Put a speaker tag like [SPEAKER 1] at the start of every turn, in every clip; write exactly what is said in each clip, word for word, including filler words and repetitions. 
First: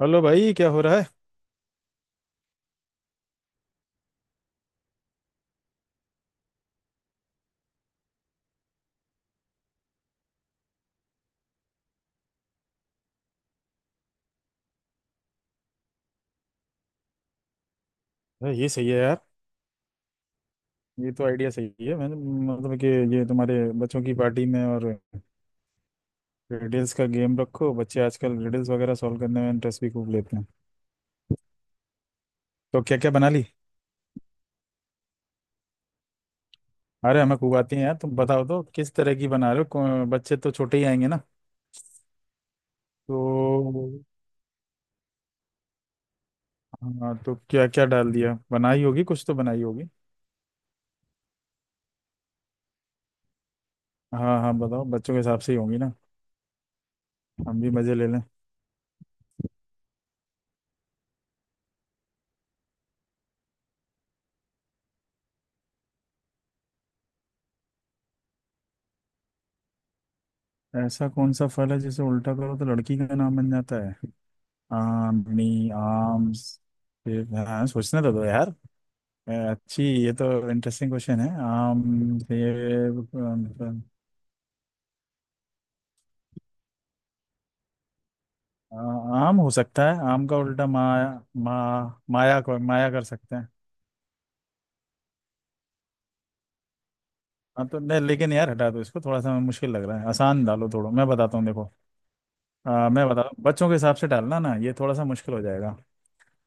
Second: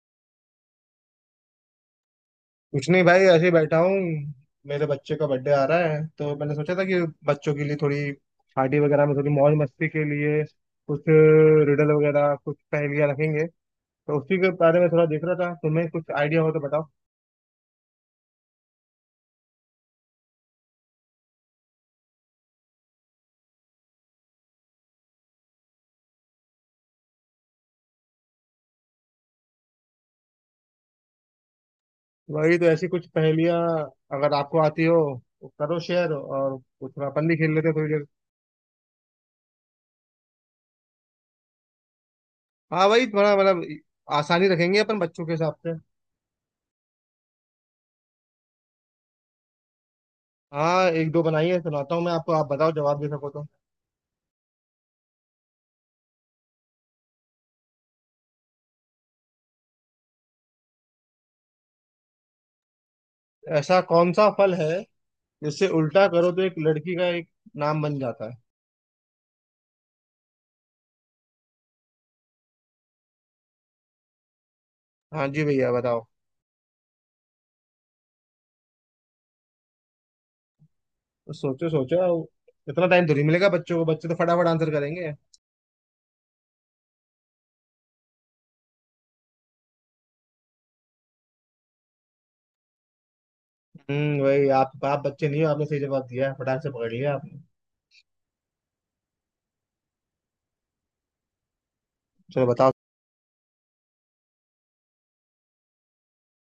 [SPEAKER 1] Hello भाई, क्या हो रहा है।
[SPEAKER 2] कुछ नहीं भाई, ऐसे ही बैठा हूँ। मेरे बच्चे का बर्थडे आ रहा है, तो मैंने सोचा था कि बच्चों के लिए थोड़ी पार्टी वगैरह में, थोड़ी मौज मस्ती के लिए कुछ रिडल वगैरह, कुछ पहेलियाँ रखेंगे। तो उसी के बारे में थोड़ा देख रहा था, तुम्हें कुछ आइडिया हो तो बताओ।
[SPEAKER 1] अरे ये सही है यार। ये तो आइडिया सही है। मैंने मतलब कि ये तुम्हारे बच्चों की पार्टी में और रिडल्स का गेम रखो। बच्चे आजकल रिडल्स वगैरह सॉल्व करने में इंटरेस्ट भी खूब लेते हैं।
[SPEAKER 2] वही तो,
[SPEAKER 1] तो
[SPEAKER 2] ऐसी
[SPEAKER 1] क्या
[SPEAKER 2] कुछ
[SPEAKER 1] क्या बना ली?
[SPEAKER 2] पहेलियाँ अगर आपको आती हो तो करो शेयर, और कुछ थोड़ा
[SPEAKER 1] अरे
[SPEAKER 2] अपन भी
[SPEAKER 1] हमें
[SPEAKER 2] खेल
[SPEAKER 1] खूब
[SPEAKER 2] लेते हैं
[SPEAKER 1] आती है
[SPEAKER 2] थोड़ी
[SPEAKER 1] यार।
[SPEAKER 2] देर।
[SPEAKER 1] तुम बताओ तो किस तरह की बना रहे हो? कौन- बच्चे तो छोटे ही आएंगे ना?
[SPEAKER 2] हाँ वही,
[SPEAKER 1] तो
[SPEAKER 2] थोड़ा मतलब आसानी रखेंगे अपन बच्चों के हिसाब से।
[SPEAKER 1] हाँ, तो क्या क्या डाल दिया? बनाई होगी कुछ तो बनाई होगी।
[SPEAKER 2] हाँ, एक दो बनाइए, सुनाता हूँ मैं आपको, आप बताओ जवाब दे सको तो।
[SPEAKER 1] हाँ हाँ, बताओ, बच्चों के हिसाब से ही होंगी ना। हम भी मजे ले लें।
[SPEAKER 2] ऐसा कौन सा फल है, इससे उल्टा करो तो एक लड़की का एक नाम बन जाता है।
[SPEAKER 1] ऐसा कौन सा फल है जिसे उल्टा करो तो लड़की का नाम बन जाता है?
[SPEAKER 2] हाँ जी
[SPEAKER 1] आर्मी।
[SPEAKER 2] भैया, बताओ।
[SPEAKER 1] आर्म्स। हाँ सोचने तो दो यार। अ, अच्छी, ये तो इंटरेस्टिंग क्वेश्चन है।
[SPEAKER 2] तो सोचो सोचो,
[SPEAKER 1] आम ये।
[SPEAKER 2] इतना टाइम थोड़ी मिलेगा बच्चों को, बच्चे तो फटाफट आंसर करेंगे।
[SPEAKER 1] अ, आम हो सकता है, आम का उल्टा माया। मा, माया को माया कर सकते हैं।
[SPEAKER 2] हम्म, वही। आप आप बच्चे नहीं हो, आपने सही जवाब दिया है, फटाक से पकड़ लिया आपने।
[SPEAKER 1] हाँ तो नहीं, लेकिन यार हटा दो इसको, थोड़ा सा मुश्किल लग रहा है, आसान डालो। थोड़ा मैं बताता हूँ, देखो।
[SPEAKER 2] चलो
[SPEAKER 1] अ,
[SPEAKER 2] बताओ।
[SPEAKER 1] मैं बता बच्चों के हिसाब से डालना ना, ये थोड़ा सा मुश्किल हो जाएगा।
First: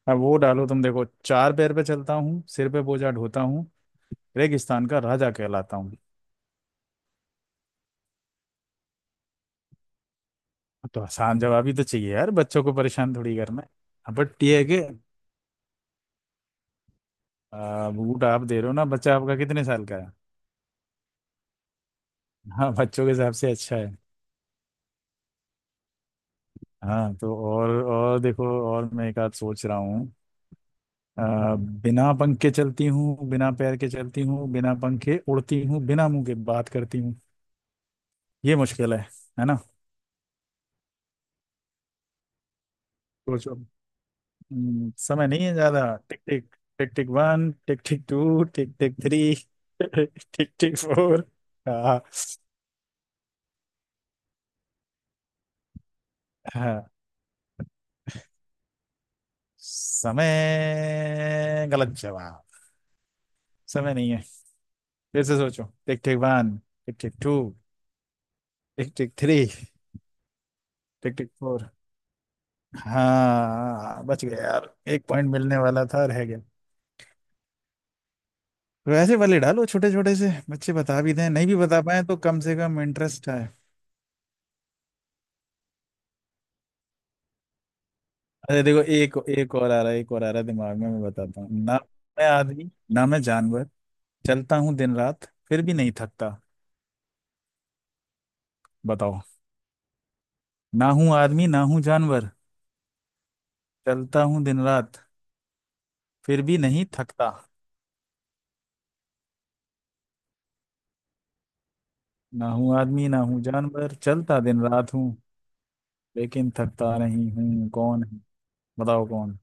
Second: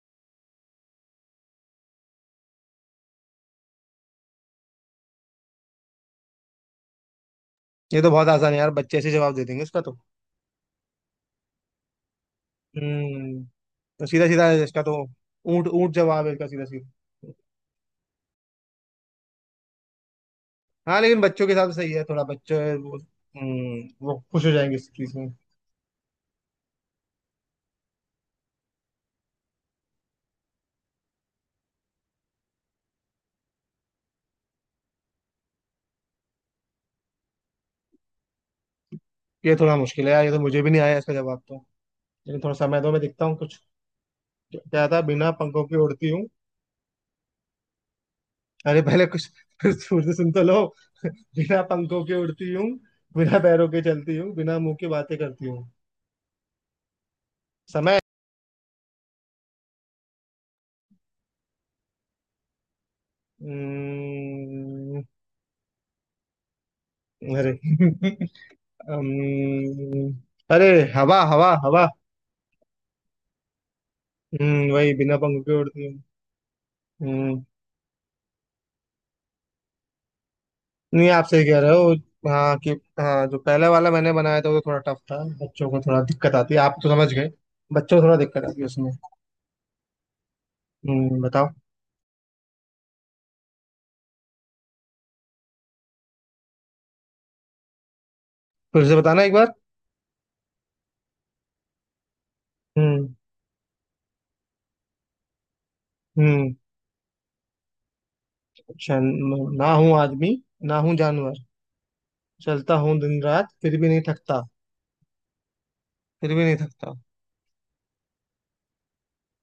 [SPEAKER 1] अब वो डालो, तुम देखो। चार पैर पे चलता हूँ, सिर पे बोझा ढोता हूँ, रेगिस्तान का राजा कहलाता हूँ।
[SPEAKER 2] ये तो बहुत आसान है यार, बच्चे ऐसे जवाब दे देंगे इसका तो।
[SPEAKER 1] तो आसान जवाब ही तो चाहिए यार, बच्चों को परेशान थोड़ी
[SPEAKER 2] हम्म।
[SPEAKER 1] करना
[SPEAKER 2] तो
[SPEAKER 1] है।
[SPEAKER 2] सीधा
[SPEAKER 1] बट
[SPEAKER 2] सीधा
[SPEAKER 1] ये
[SPEAKER 2] है
[SPEAKER 1] है कि
[SPEAKER 2] इसका तो। ऊंट ऊंट जवाब है इसका, सीधा सीधा।
[SPEAKER 1] आ, बूट आप दे रहे हो ना? बच्चा आपका कितने साल का है?
[SPEAKER 2] हाँ, लेकिन बच्चों के साथ सही है, थोड़ा बच्चे
[SPEAKER 1] हाँ
[SPEAKER 2] वो।
[SPEAKER 1] बच्चों के हिसाब से अच्छा है।
[SPEAKER 2] हम्म, वो खुश हो जाएंगे इस चीज में।
[SPEAKER 1] हाँ तो और और देखो, और मैं एक आध सोच रहा हूँ। आ, बिना पंख के चलती हूँ, बिना पैर के चलती हूँ, बिना पंख के उड़ती हूँ, बिना मुंह के बात करती हूँ। ये मुश्किल है है
[SPEAKER 2] ये
[SPEAKER 1] ना?
[SPEAKER 2] थोड़ा मुश्किल है यार, ये तो मुझे भी नहीं आया इसका जवाब तो, लेकिन थोड़ा समय दो, मैं देखता हूँ
[SPEAKER 1] सोचो।
[SPEAKER 2] कुछ। क्या
[SPEAKER 1] हम्म,
[SPEAKER 2] था,
[SPEAKER 1] समय
[SPEAKER 2] बिना
[SPEAKER 1] नहीं है
[SPEAKER 2] पंखों की
[SPEAKER 1] ज्यादा।
[SPEAKER 2] उड़ती
[SPEAKER 1] टिक
[SPEAKER 2] हूँ?
[SPEAKER 1] Tick, tick tick one, tick tick two, tick
[SPEAKER 2] अरे
[SPEAKER 1] टिक
[SPEAKER 2] पहले कुछ,
[SPEAKER 1] थ्री,
[SPEAKER 2] फिर सुर से सुन तो
[SPEAKER 1] टिक
[SPEAKER 2] लो।
[SPEAKER 1] Tick four.
[SPEAKER 2] बिना
[SPEAKER 1] हाँ
[SPEAKER 2] पंखों के उड़ती हूँ, बिना पैरों के चलती हूँ, बिना मुंह की बातें करती हूँ।
[SPEAKER 1] हाँ।
[SPEAKER 2] समय।
[SPEAKER 1] समय गलत जवाब। समय नहीं है।
[SPEAKER 2] हम्म,
[SPEAKER 1] फिर से सोचो। Tick tick one, tick tick two,
[SPEAKER 2] अरे
[SPEAKER 1] टिक टिक थ्री,
[SPEAKER 2] हम्म, अरे,
[SPEAKER 1] टिक
[SPEAKER 2] हवा
[SPEAKER 1] टिक
[SPEAKER 2] हवा
[SPEAKER 1] फोर।
[SPEAKER 2] हवा।
[SPEAKER 1] हाँ बच गया
[SPEAKER 2] हम्म,
[SPEAKER 1] यार,
[SPEAKER 2] वही
[SPEAKER 1] एक
[SPEAKER 2] बिना
[SPEAKER 1] पॉइंट
[SPEAKER 2] पंखों
[SPEAKER 1] मिलने
[SPEAKER 2] के उड़ती
[SPEAKER 1] वाला
[SPEAKER 2] हूँ।
[SPEAKER 1] था, रह गया।
[SPEAKER 2] हम्म,
[SPEAKER 1] वैसे वाले डालो, छोटे छोटे से बच्चे बता
[SPEAKER 2] नहीं,
[SPEAKER 1] भी
[SPEAKER 2] आप
[SPEAKER 1] दें,
[SPEAKER 2] सही
[SPEAKER 1] नहीं भी
[SPEAKER 2] कह रहे
[SPEAKER 1] बता
[SPEAKER 2] हो।
[SPEAKER 1] पाए तो कम
[SPEAKER 2] हाँ
[SPEAKER 1] से
[SPEAKER 2] कि,
[SPEAKER 1] कम
[SPEAKER 2] हाँ
[SPEAKER 1] इंटरेस्ट
[SPEAKER 2] जो
[SPEAKER 1] है।
[SPEAKER 2] पहले वाला मैंने बनाया था वो थोड़ा टफ था, बच्चों को थोड़ा दिक्कत आती है, आप तो समझ गए। बच्चों को थोड़ा दिक्कत आती
[SPEAKER 1] अरे
[SPEAKER 2] है
[SPEAKER 1] देखो,
[SPEAKER 2] उसमें।
[SPEAKER 1] एक एक और आ रहा है, एक और आ रहा है दिमाग में, मैं
[SPEAKER 2] हम्म,
[SPEAKER 1] बताता
[SPEAKER 2] बताओ।
[SPEAKER 1] हूँ ना मैं आदमी ना मैं जानवर, चलता हूँ दिन रात फिर भी नहीं थकता।
[SPEAKER 2] फिर से
[SPEAKER 1] बताओ।
[SPEAKER 2] बताना एक बार।
[SPEAKER 1] ना हूँ आदमी, ना हूँ जानवर,
[SPEAKER 2] हम्म।
[SPEAKER 1] चलता हूँ दिन रात फिर
[SPEAKER 2] हम्म।
[SPEAKER 1] भी नहीं थकता।
[SPEAKER 2] चल, ना हूँ आदमी, ना हूँ जानवर।
[SPEAKER 1] ना
[SPEAKER 2] चलता
[SPEAKER 1] हूँ
[SPEAKER 2] हूँ
[SPEAKER 1] आदमी ना
[SPEAKER 2] दिन
[SPEAKER 1] हूँ
[SPEAKER 2] रात, फिर भी
[SPEAKER 1] जानवर,
[SPEAKER 2] नहीं
[SPEAKER 1] चलता
[SPEAKER 2] थकता।
[SPEAKER 1] दिन रात हूँ,
[SPEAKER 2] फिर भी
[SPEAKER 1] लेकिन
[SPEAKER 2] नहीं थकता।
[SPEAKER 1] थकता नहीं हूँ, कौन है? बताओ कौन?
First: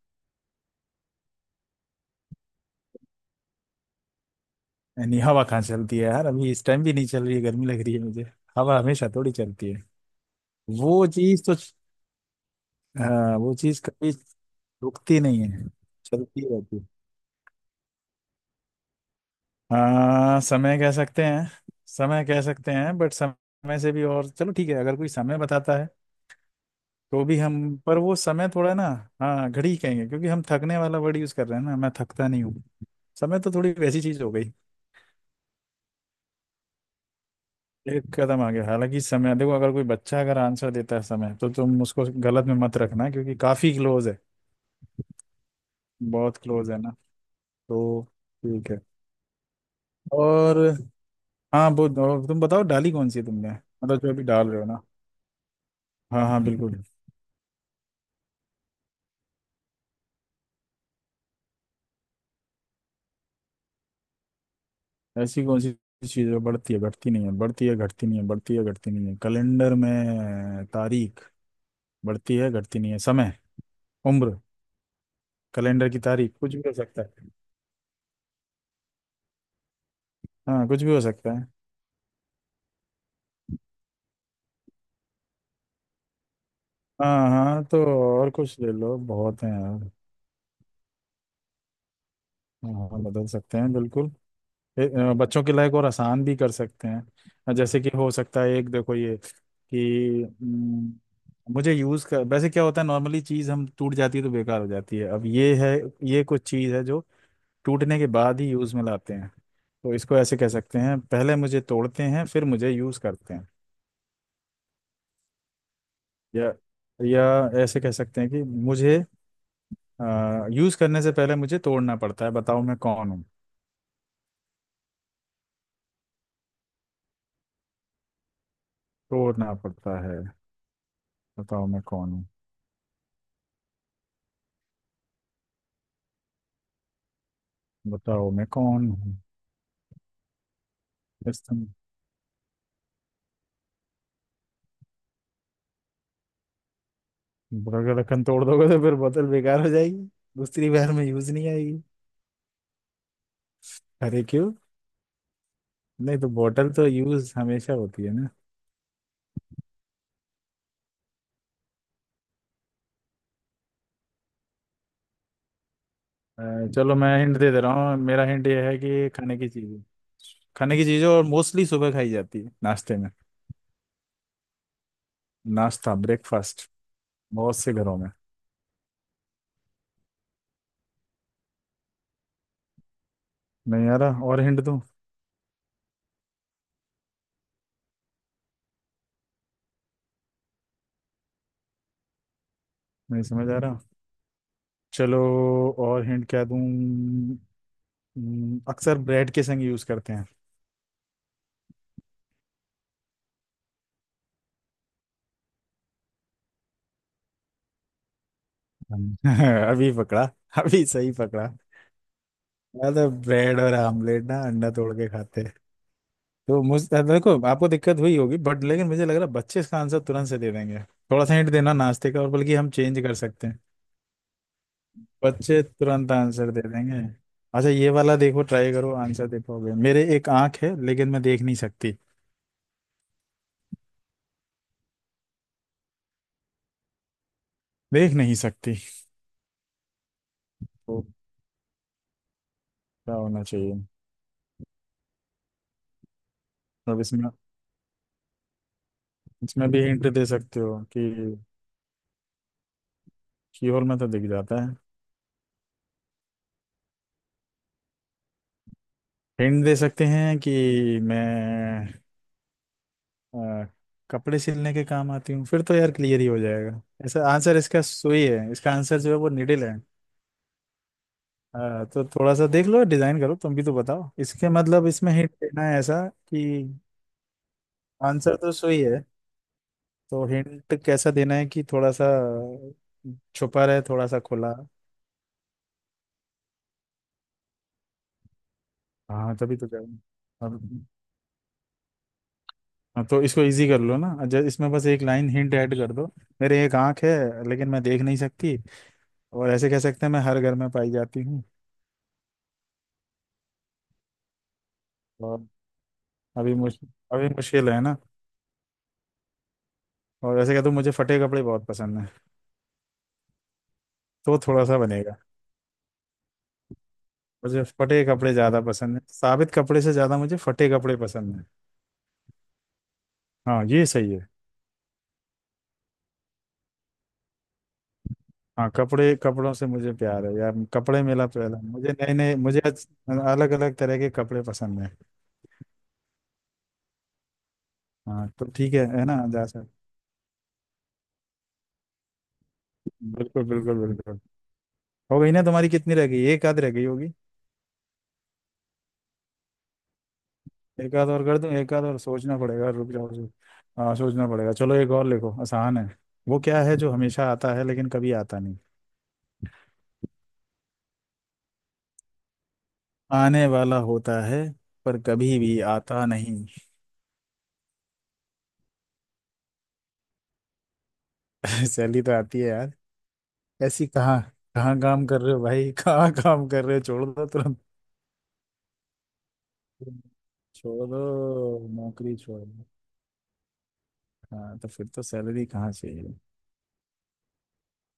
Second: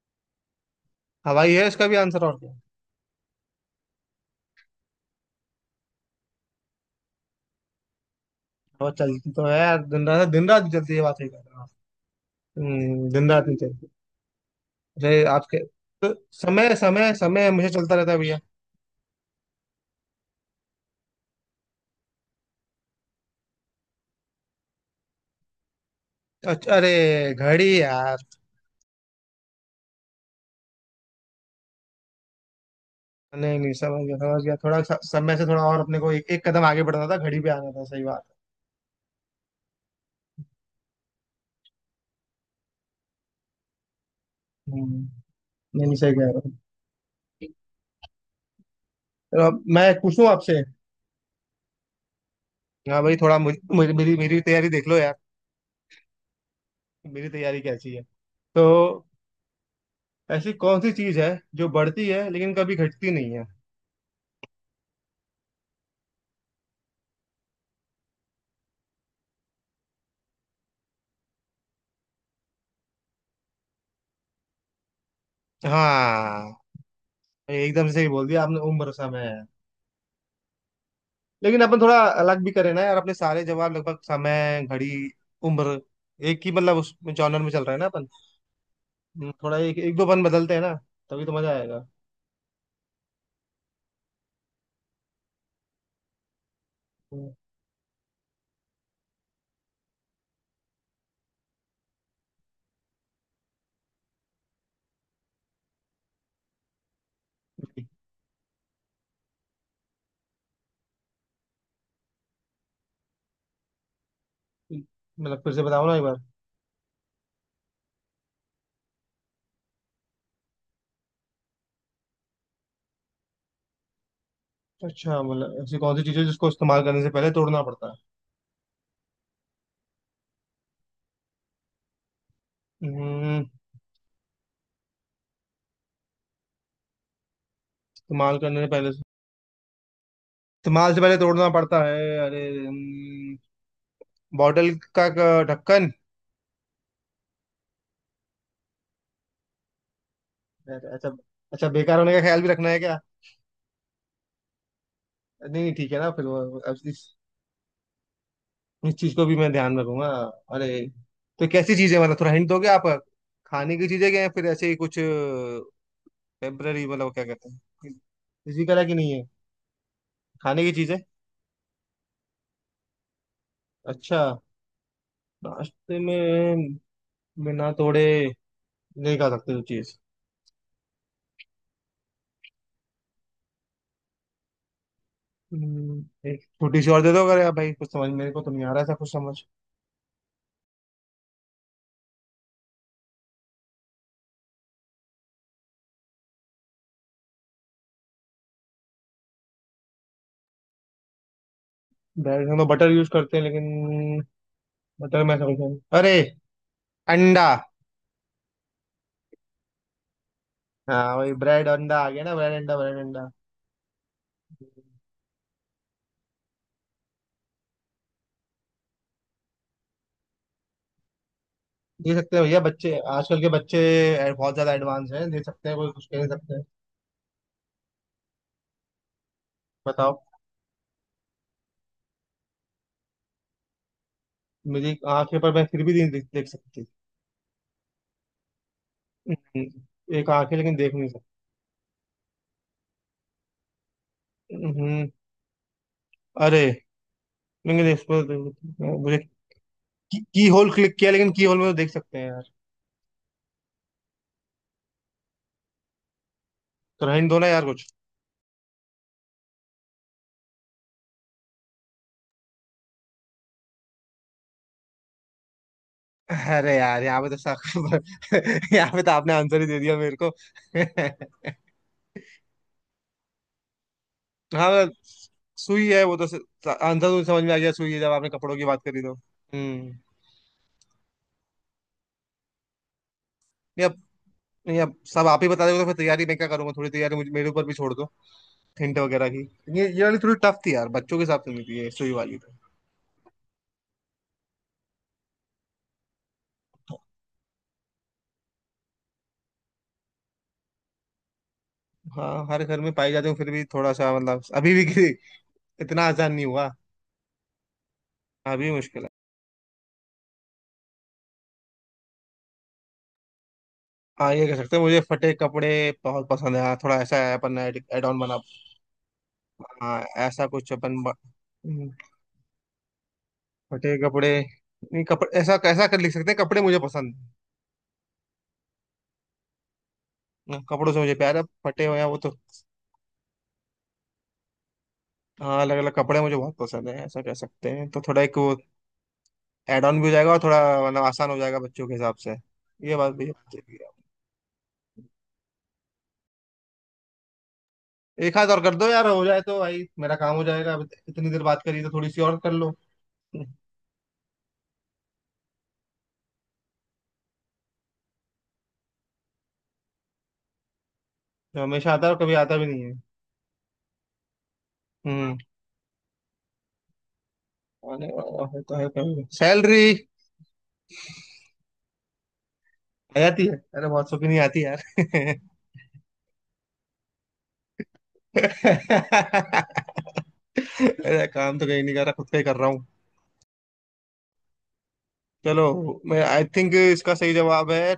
[SPEAKER 2] हवाई है इसका भी आंसर, और क्या है?
[SPEAKER 1] यानी हवा कहाँ चलती है यार, अभी इस टाइम भी नहीं चल रही है, गर्मी लग रही है मुझे। हवा
[SPEAKER 2] और
[SPEAKER 1] हमेशा
[SPEAKER 2] चलती
[SPEAKER 1] थोड़ी
[SPEAKER 2] तो है
[SPEAKER 1] चलती
[SPEAKER 2] यार,
[SPEAKER 1] है।
[SPEAKER 2] दिन रात, दिन रात भी चलती है,
[SPEAKER 1] वो
[SPEAKER 2] बात ही कर
[SPEAKER 1] चीज तो
[SPEAKER 2] रहा हूँ। हम्म, दिन
[SPEAKER 1] हाँ,
[SPEAKER 2] रात
[SPEAKER 1] वो
[SPEAKER 2] नहीं
[SPEAKER 1] चीज
[SPEAKER 2] चलती।
[SPEAKER 1] कभी रुकती
[SPEAKER 2] अरे
[SPEAKER 1] नहीं
[SPEAKER 2] आपके
[SPEAKER 1] है,
[SPEAKER 2] तो,
[SPEAKER 1] चलती
[SPEAKER 2] समय
[SPEAKER 1] रहती है।
[SPEAKER 2] समय समय मुझे चलता रहता है भैया।
[SPEAKER 1] हाँ समय कह सकते हैं, समय कह सकते हैं, बट समय से भी और, चलो ठीक है। अगर कोई समय बताता है
[SPEAKER 2] अच्छा अरे,
[SPEAKER 1] तो भी
[SPEAKER 2] घड़ी
[SPEAKER 1] हम पर वो
[SPEAKER 2] यार।
[SPEAKER 1] समय थोड़ा ना। हाँ घड़ी कहेंगे क्योंकि हम थकने वाला वर्ड यूज कर रहे हैं ना, मैं थकता नहीं हूँ, समय तो
[SPEAKER 2] नहीं
[SPEAKER 1] थोड़ी
[SPEAKER 2] नहीं समझ
[SPEAKER 1] वैसी
[SPEAKER 2] गया,
[SPEAKER 1] चीज हो
[SPEAKER 2] समझ
[SPEAKER 1] गई।
[SPEAKER 2] गया, थोड़ा सा समय से थोड़ा और अपने को एक, एक कदम आगे बढ़ना था, घड़ी पे आना था, सही
[SPEAKER 1] एक
[SPEAKER 2] बात है।
[SPEAKER 1] कदम आगे, हालांकि समय, देखो, अगर कोई बच्चा अगर आंसर देता है समय, तो तुम उसको गलत में मत रखना क्योंकि काफी क्लोज है,
[SPEAKER 2] हम्म, नहीं नहीं, सही
[SPEAKER 1] बहुत
[SPEAKER 2] कह
[SPEAKER 1] क्लोज है ना। तो ठीक है।
[SPEAKER 2] रहा हूँ। मैं पूछूं
[SPEAKER 1] और
[SPEAKER 2] आपसे?
[SPEAKER 1] हाँ, वो और तुम बताओ डाली
[SPEAKER 2] हाँ
[SPEAKER 1] कौन
[SPEAKER 2] भाई,
[SPEAKER 1] सी है
[SPEAKER 2] थोड़ा
[SPEAKER 1] तुमने,
[SPEAKER 2] मुझ, मुझ,
[SPEAKER 1] मतलब जो
[SPEAKER 2] मेरी
[SPEAKER 1] अभी
[SPEAKER 2] मेरी
[SPEAKER 1] डाल रहे हो
[SPEAKER 2] तैयारी
[SPEAKER 1] ना।
[SPEAKER 2] देख लो यार,
[SPEAKER 1] हाँ हाँ बिल्कुल।
[SPEAKER 2] मेरी तैयारी कैसी है। तो ऐसी कौन सी चीज है जो बढ़ती है लेकिन कभी घटती नहीं है?
[SPEAKER 1] ऐसी कौन सी चीज है बढ़ती है घटती नहीं है, बढ़ती है घटती नहीं है, बढ़ती है घटती नहीं है? कैलेंडर में तारीख बढ़ती है घटती नहीं है। समय, उम्र, कैलेंडर की तारीख, कुछ भी हो
[SPEAKER 2] हाँ,
[SPEAKER 1] सकता है।
[SPEAKER 2] एकदम से सही बोल दिया आपने, उम्र समय है।
[SPEAKER 1] हाँ कुछ भी हो सकता है।
[SPEAKER 2] लेकिन अपन थोड़ा अलग भी करें ना यार, अपने सारे जवाब लगभग समय, घड़ी, उम्र, एक ही मतलब उस
[SPEAKER 1] हाँ
[SPEAKER 2] जॉनर में चल
[SPEAKER 1] हाँ
[SPEAKER 2] रहा
[SPEAKER 1] तो
[SPEAKER 2] है ना अपन।
[SPEAKER 1] और कुछ ले लो,
[SPEAKER 2] हम्म,
[SPEAKER 1] बहुत है
[SPEAKER 2] थोड़ा एक
[SPEAKER 1] यार।
[SPEAKER 2] एक दो अपन बदलते हैं ना, तभी तो मजा आएगा।
[SPEAKER 1] हाँ हाँ, बदल सकते हैं बिल्कुल। ए, अ, बच्चों के लायक और आसान भी कर सकते
[SPEAKER 2] हम्म,
[SPEAKER 1] हैं। जैसे कि हो सकता है, एक देखो, ये कि हम्म, मुझे यूज़ कर वैसे क्या होता है, नॉर्मली चीज़ हम टूट जाती है तो बेकार हो जाती है। अब ये है ये कुछ चीज़ है जो टूटने के बाद ही यूज़ में लाते हैं। तो इसको ऐसे कह सकते हैं, पहले मुझे तोड़ते हैं फिर मुझे यूज़ करते हैं।
[SPEAKER 2] मतलब फिर से बताओ ना एक बार।
[SPEAKER 1] या या ऐसे कह सकते हैं कि मुझे आ, यूज करने से पहले मुझे तोड़ना पड़ता है, बताओ मैं कौन हूँ?
[SPEAKER 2] अच्छा, मतलब ऐसी कौन सी चीज है जिसको इस्तेमाल करने से पहले तोड़ना पड़ता है।
[SPEAKER 1] तोड़ना पड़ता है, बताओ मैं कौन हूँ?
[SPEAKER 2] हम्म,
[SPEAKER 1] बताओ
[SPEAKER 2] इस्तेमाल
[SPEAKER 1] मैं
[SPEAKER 2] करने से पहले,
[SPEAKER 1] कौन हूँ?
[SPEAKER 2] इस्तेमाल से पहले
[SPEAKER 1] इस
[SPEAKER 2] तोड़ना
[SPEAKER 1] तुम
[SPEAKER 2] पड़ता है। अरे हम्म, बॉटल का का ढक्कन।
[SPEAKER 1] अगर रखन तोड़ दोगे तो फिर बोतल बेकार हो जाएगी, दूसरी
[SPEAKER 2] अरे
[SPEAKER 1] बार में
[SPEAKER 2] अच्छा,
[SPEAKER 1] यूज नहीं
[SPEAKER 2] अच्छा,
[SPEAKER 1] आएगी।
[SPEAKER 2] बेकार होने का ख्याल भी रखना है क्या?
[SPEAKER 1] अरे क्यों?
[SPEAKER 2] नहीं नहीं ठीक है ना,
[SPEAKER 1] नहीं
[SPEAKER 2] फिर
[SPEAKER 1] तो
[SPEAKER 2] वो,
[SPEAKER 1] बोतल
[SPEAKER 2] अब
[SPEAKER 1] तो
[SPEAKER 2] इस
[SPEAKER 1] यूज हमेशा होती है ना।
[SPEAKER 2] इस चीज को भी मैं ध्यान में रखूंगा। अरे, तो कैसी चीजें, मतलब थोड़ा हिंट दोगे आप, खाने की चीजें क्या है फिर, ऐसे ही कुछ?
[SPEAKER 1] आ,
[SPEAKER 2] टेम्पररी
[SPEAKER 1] चलो
[SPEAKER 2] मतलब
[SPEAKER 1] मैं
[SPEAKER 2] क्या
[SPEAKER 1] हिंट
[SPEAKER 2] कहते
[SPEAKER 1] दे दे रहा
[SPEAKER 2] हैं,
[SPEAKER 1] हूँ, मेरा हिंट ये है
[SPEAKER 2] फिजिकल है कि
[SPEAKER 1] कि
[SPEAKER 2] नहीं है?
[SPEAKER 1] खाने की चीजें।
[SPEAKER 2] खाने की
[SPEAKER 1] खाने की
[SPEAKER 2] चीजें?
[SPEAKER 1] चीजें और मोस्टली सुबह खाई जाती है नाश्ते में।
[SPEAKER 2] अच्छा,
[SPEAKER 1] नाश्ता,
[SPEAKER 2] नाश्ते
[SPEAKER 1] ब्रेकफास्ट,
[SPEAKER 2] में?
[SPEAKER 1] बहुत
[SPEAKER 2] बिना
[SPEAKER 1] से घरों
[SPEAKER 2] तोड़े
[SPEAKER 1] में।
[SPEAKER 2] नहीं खा सकते वो चीज?
[SPEAKER 1] नहीं आ रहा, और हिंट दूं?
[SPEAKER 2] हम्म, एक छोटी सी और दे दो अगर यार भाई, कुछ समझ मेरे को तो नहीं आ रहा, ऐसा कुछ समझ।
[SPEAKER 1] नहीं समझ आ रहा। चलो और हिंट क्या दूं? हम्म, अक्सर ब्रेड के संग यूज करते हैं।
[SPEAKER 2] डायरेक्ट हम तो बटर यूज करते हैं, लेकिन बताओ, मैं समझा नहीं। अरे, अंडा।
[SPEAKER 1] हम। अभी पकड़ा, अभी सही
[SPEAKER 2] हाँ वही,
[SPEAKER 1] पकड़ा।
[SPEAKER 2] ब्रेड अंडा आ गया ना, ब्रेड अंडा ब्रेड
[SPEAKER 1] मतलब
[SPEAKER 2] अंडा।
[SPEAKER 1] ब्रेड और आमलेट ना, अंडा तोड़ के खाते हैं। तो मुझ देखो आपको दिक्कत हुई होगी बट लेकिन मुझे लग रहा है बच्चे इसका आंसर तुरंत से दे देंगे। थोड़ा सा हिंट देना नाश्ते
[SPEAKER 2] दे
[SPEAKER 1] का, और
[SPEAKER 2] सकते हैं
[SPEAKER 1] बल्कि
[SPEAKER 2] भैया,
[SPEAKER 1] हम
[SPEAKER 2] बच्चे
[SPEAKER 1] चेंज कर
[SPEAKER 2] आजकल
[SPEAKER 1] सकते
[SPEAKER 2] के
[SPEAKER 1] हैं।
[SPEAKER 2] बच्चे, ए- बहुत ज्यादा एडवांस हैं, दे
[SPEAKER 1] बच्चे
[SPEAKER 2] सकते हैं, कोई कुछ
[SPEAKER 1] तुरंत
[SPEAKER 2] कह नहीं
[SPEAKER 1] आंसर
[SPEAKER 2] सकते
[SPEAKER 1] दे
[SPEAKER 2] हैं।
[SPEAKER 1] देंगे। अच्छा ये वाला देखो, ट्राई करो, आंसर दे पाओगे? मेरे
[SPEAKER 2] बताओ।
[SPEAKER 1] एक आंख है लेकिन मैं देख नहीं सकती।
[SPEAKER 2] मेरी आंखें, पर मैं फिर भी नहीं देख, देख सकती।
[SPEAKER 1] देख नहीं सकती।
[SPEAKER 2] हम्म, एक आंखें लेकिन देख
[SPEAKER 1] तो
[SPEAKER 2] नहीं
[SPEAKER 1] क्या होना चाहिए?
[SPEAKER 2] सकती। हम्म, अरे,
[SPEAKER 1] अब इसमें
[SPEAKER 2] लेकिन इस पर तो मुझे,
[SPEAKER 1] इसमें भी हिंट
[SPEAKER 2] की,
[SPEAKER 1] दे
[SPEAKER 2] की
[SPEAKER 1] सकते
[SPEAKER 2] होल
[SPEAKER 1] हो
[SPEAKER 2] क्लिक
[SPEAKER 1] कि
[SPEAKER 2] किया, लेकिन की होल में तो देख सकते हैं यार।
[SPEAKER 1] शीहोर में तो दिख जाता है।
[SPEAKER 2] तो रहने दो ना यार कुछ।
[SPEAKER 1] हिंट दे सकते हैं कि मैं अ, कपड़े सिलने के काम आती हूँ, फिर तो यार क्लियर ही हो
[SPEAKER 2] अरे
[SPEAKER 1] जाएगा।
[SPEAKER 2] यार, यहाँ
[SPEAKER 1] ऐसा
[SPEAKER 2] पे तो
[SPEAKER 1] आंसर,
[SPEAKER 2] साफ
[SPEAKER 1] इसका सुई है, इसका
[SPEAKER 2] यहाँ
[SPEAKER 1] आंसर
[SPEAKER 2] पे
[SPEAKER 1] जो
[SPEAKER 2] तो
[SPEAKER 1] है वो
[SPEAKER 2] आपने आंसर
[SPEAKER 1] निडिल
[SPEAKER 2] ही
[SPEAKER 1] है।
[SPEAKER 2] दे दिया मेरे को।
[SPEAKER 1] अ, तो थोड़ा सा देख लो, डिजाइन करो तुम भी, तो बताओ इसके,
[SPEAKER 2] हाँ,
[SPEAKER 1] मतलब इसमें हिंट देना है
[SPEAKER 2] सुई
[SPEAKER 1] ऐसा
[SPEAKER 2] है वो तो, स-
[SPEAKER 1] कि
[SPEAKER 2] आंसर तो समझ में आ गया, सुई है, जब आपने
[SPEAKER 1] आंसर तो
[SPEAKER 2] कपड़ों की
[SPEAKER 1] सुई
[SPEAKER 2] बात करी
[SPEAKER 1] है।
[SPEAKER 2] तो। हम्म।
[SPEAKER 1] तो हिंट कैसा देना है कि थोड़ा सा छुपा रहे,
[SPEAKER 2] नहीं अब,
[SPEAKER 1] थोड़ा सा खुला।
[SPEAKER 2] नहीं अब सब आप ही बता दोगे तो फिर तैयारी मैं क्या करूंगा? थोड़ी तैयारी मुझे, मेरे ऊपर भी छोड़ दो हिंट वगैरह
[SPEAKER 1] हाँ
[SPEAKER 2] की।
[SPEAKER 1] तभी तो कह रहा
[SPEAKER 2] ये
[SPEAKER 1] हूँ।
[SPEAKER 2] ये वाली थोड़ी टफ थी
[SPEAKER 1] अब
[SPEAKER 2] यार, बच्चों के हिसाब से नहीं थी ये सुई वाली तो।
[SPEAKER 1] हाँ, तो इसको इजी कर लो ना, जब इसमें बस एक लाइन हिंट ऐड कर दो। मेरे एक आंख है लेकिन मैं देख नहीं सकती, और ऐसे कह सकते हैं मैं हर घर में पाई जाती हूँ।
[SPEAKER 2] हाँ, हर घर में पाई जाती हूँ, फिर भी थोड़ा सा मतलब अभी भी किसी-
[SPEAKER 1] और
[SPEAKER 2] इतना आसान नहीं
[SPEAKER 1] अभी
[SPEAKER 2] हुआ।
[SPEAKER 1] मुश अभी मुश्किल है ना।
[SPEAKER 2] अभी भी मुश्किल है।
[SPEAKER 1] और ऐसे कह दो मुझे फटे कपड़े बहुत पसंद है,
[SPEAKER 2] हाँ
[SPEAKER 1] तो
[SPEAKER 2] ये कह
[SPEAKER 1] थोड़ा
[SPEAKER 2] सकते
[SPEAKER 1] सा
[SPEAKER 2] हैं, मुझे
[SPEAKER 1] बनेगा।
[SPEAKER 2] फटे कपड़े बहुत पसंद है। हाँ, थोड़ा ऐसा है, अपन
[SPEAKER 1] मुझे फटे
[SPEAKER 2] एड ऑन
[SPEAKER 1] कपड़े
[SPEAKER 2] बना।
[SPEAKER 1] ज़्यादा पसंद है, साबित कपड़े से
[SPEAKER 2] हाँ,
[SPEAKER 1] ज़्यादा मुझे
[SPEAKER 2] ऐसा
[SPEAKER 1] फटे
[SPEAKER 2] कुछ
[SPEAKER 1] कपड़े
[SPEAKER 2] अपन ब-।
[SPEAKER 1] पसंद है।
[SPEAKER 2] हम्म,
[SPEAKER 1] हाँ ये
[SPEAKER 2] फटे
[SPEAKER 1] सही है।
[SPEAKER 2] कपड़े, नहीं कपड़े, ऐसा कैसा कर लिख सकते हैं, कपड़े मुझे पसंद।
[SPEAKER 1] हाँ कपड़े कपड़ों से मुझे प्यार है यार,
[SPEAKER 2] ना, कपड़ों से
[SPEAKER 1] कपड़े
[SPEAKER 2] मुझे
[SPEAKER 1] मेला
[SPEAKER 2] प्यार है,
[SPEAKER 1] प्यार है
[SPEAKER 2] फटे
[SPEAKER 1] मुझे,
[SPEAKER 2] हुए हैं
[SPEAKER 1] नए
[SPEAKER 2] वो तो।
[SPEAKER 1] नए, मुझे अलग अलग तरह के कपड़े पसंद है।
[SPEAKER 2] हाँ, अलग अलग कपड़े मुझे बहुत पसंद है, ऐसा कह सकते हैं, तो थोड़ा
[SPEAKER 1] हाँ
[SPEAKER 2] एक
[SPEAKER 1] तो
[SPEAKER 2] वो
[SPEAKER 1] ठीक है है ना, जा सकते।
[SPEAKER 2] एड ऑन भी हो जाएगा, और थोड़ा मतलब आसान हो जाएगा बच्चों के हिसाब से, ये बात भी है।
[SPEAKER 1] बिल्कुल बिल्कुल बिल्कुल। हो गई ना तुम्हारी? कितनी रह गई? एक आध रह गई होगी।
[SPEAKER 2] एक हाथ और कर दो यार, हो जाए तो भाई मेरा काम हो जाएगा, अब
[SPEAKER 1] एक आध और
[SPEAKER 2] इतनी
[SPEAKER 1] कर
[SPEAKER 2] देर
[SPEAKER 1] दूं,
[SPEAKER 2] बात
[SPEAKER 1] एक
[SPEAKER 2] करी
[SPEAKER 1] आध
[SPEAKER 2] तो
[SPEAKER 1] और
[SPEAKER 2] थोड़ी सी और
[SPEAKER 1] सोचना
[SPEAKER 2] कर
[SPEAKER 1] पड़ेगा,
[SPEAKER 2] लो।
[SPEAKER 1] रुक जाओ जी। हाँ सोचना पड़ेगा, चलो एक और लिखो, आसान है। वो क्या है जो हमेशा आता है लेकिन कभी आता नहीं,
[SPEAKER 2] जो हमेशा आता है, और कभी आता भी नहीं है?
[SPEAKER 1] आने वाला होता है पर
[SPEAKER 2] हम्म,
[SPEAKER 1] कभी भी आता नहीं?
[SPEAKER 2] आने वाला है तो है कभी, सैलरी?
[SPEAKER 1] सैलरी तो आती है यार।
[SPEAKER 2] आ जाती है,
[SPEAKER 1] ऐसी
[SPEAKER 2] अरे बहुत सौ
[SPEAKER 1] कहाँ,
[SPEAKER 2] की नहीं आती
[SPEAKER 1] कहाँ
[SPEAKER 2] यार।
[SPEAKER 1] काम कर रहे हो भाई? कहाँ काम कर रहे हो? छोड़ दो तुरंत,
[SPEAKER 2] अरे,
[SPEAKER 1] छोड़ दो
[SPEAKER 2] काम तो कहीं नहीं कर रहा,
[SPEAKER 1] नौकरी,
[SPEAKER 2] खुद का
[SPEAKER 1] छोड़
[SPEAKER 2] ही कर
[SPEAKER 1] दो।
[SPEAKER 2] रहा हूँ।
[SPEAKER 1] हाँ तो फिर तो सैलरी
[SPEAKER 2] चलो,
[SPEAKER 1] कहाँ चाहिए?
[SPEAKER 2] मैं आई थिंक इसका सही जवाब है,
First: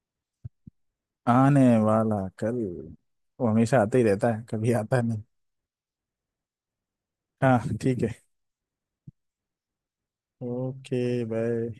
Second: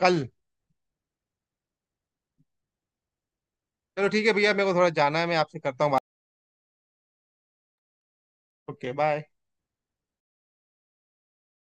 [SPEAKER 2] कल।
[SPEAKER 1] आने वाला कल, वो हमेशा आता ही
[SPEAKER 2] चलो ठीक है
[SPEAKER 1] रहता है
[SPEAKER 2] भैया, मेरे
[SPEAKER 1] कभी
[SPEAKER 2] को थोड़ा
[SPEAKER 1] आता
[SPEAKER 2] जाना
[SPEAKER 1] नहीं।
[SPEAKER 2] है, मैं आपसे करता हूँ बात।
[SPEAKER 1] हाँ ठीक है।
[SPEAKER 2] Okay bye.
[SPEAKER 1] Okay bye.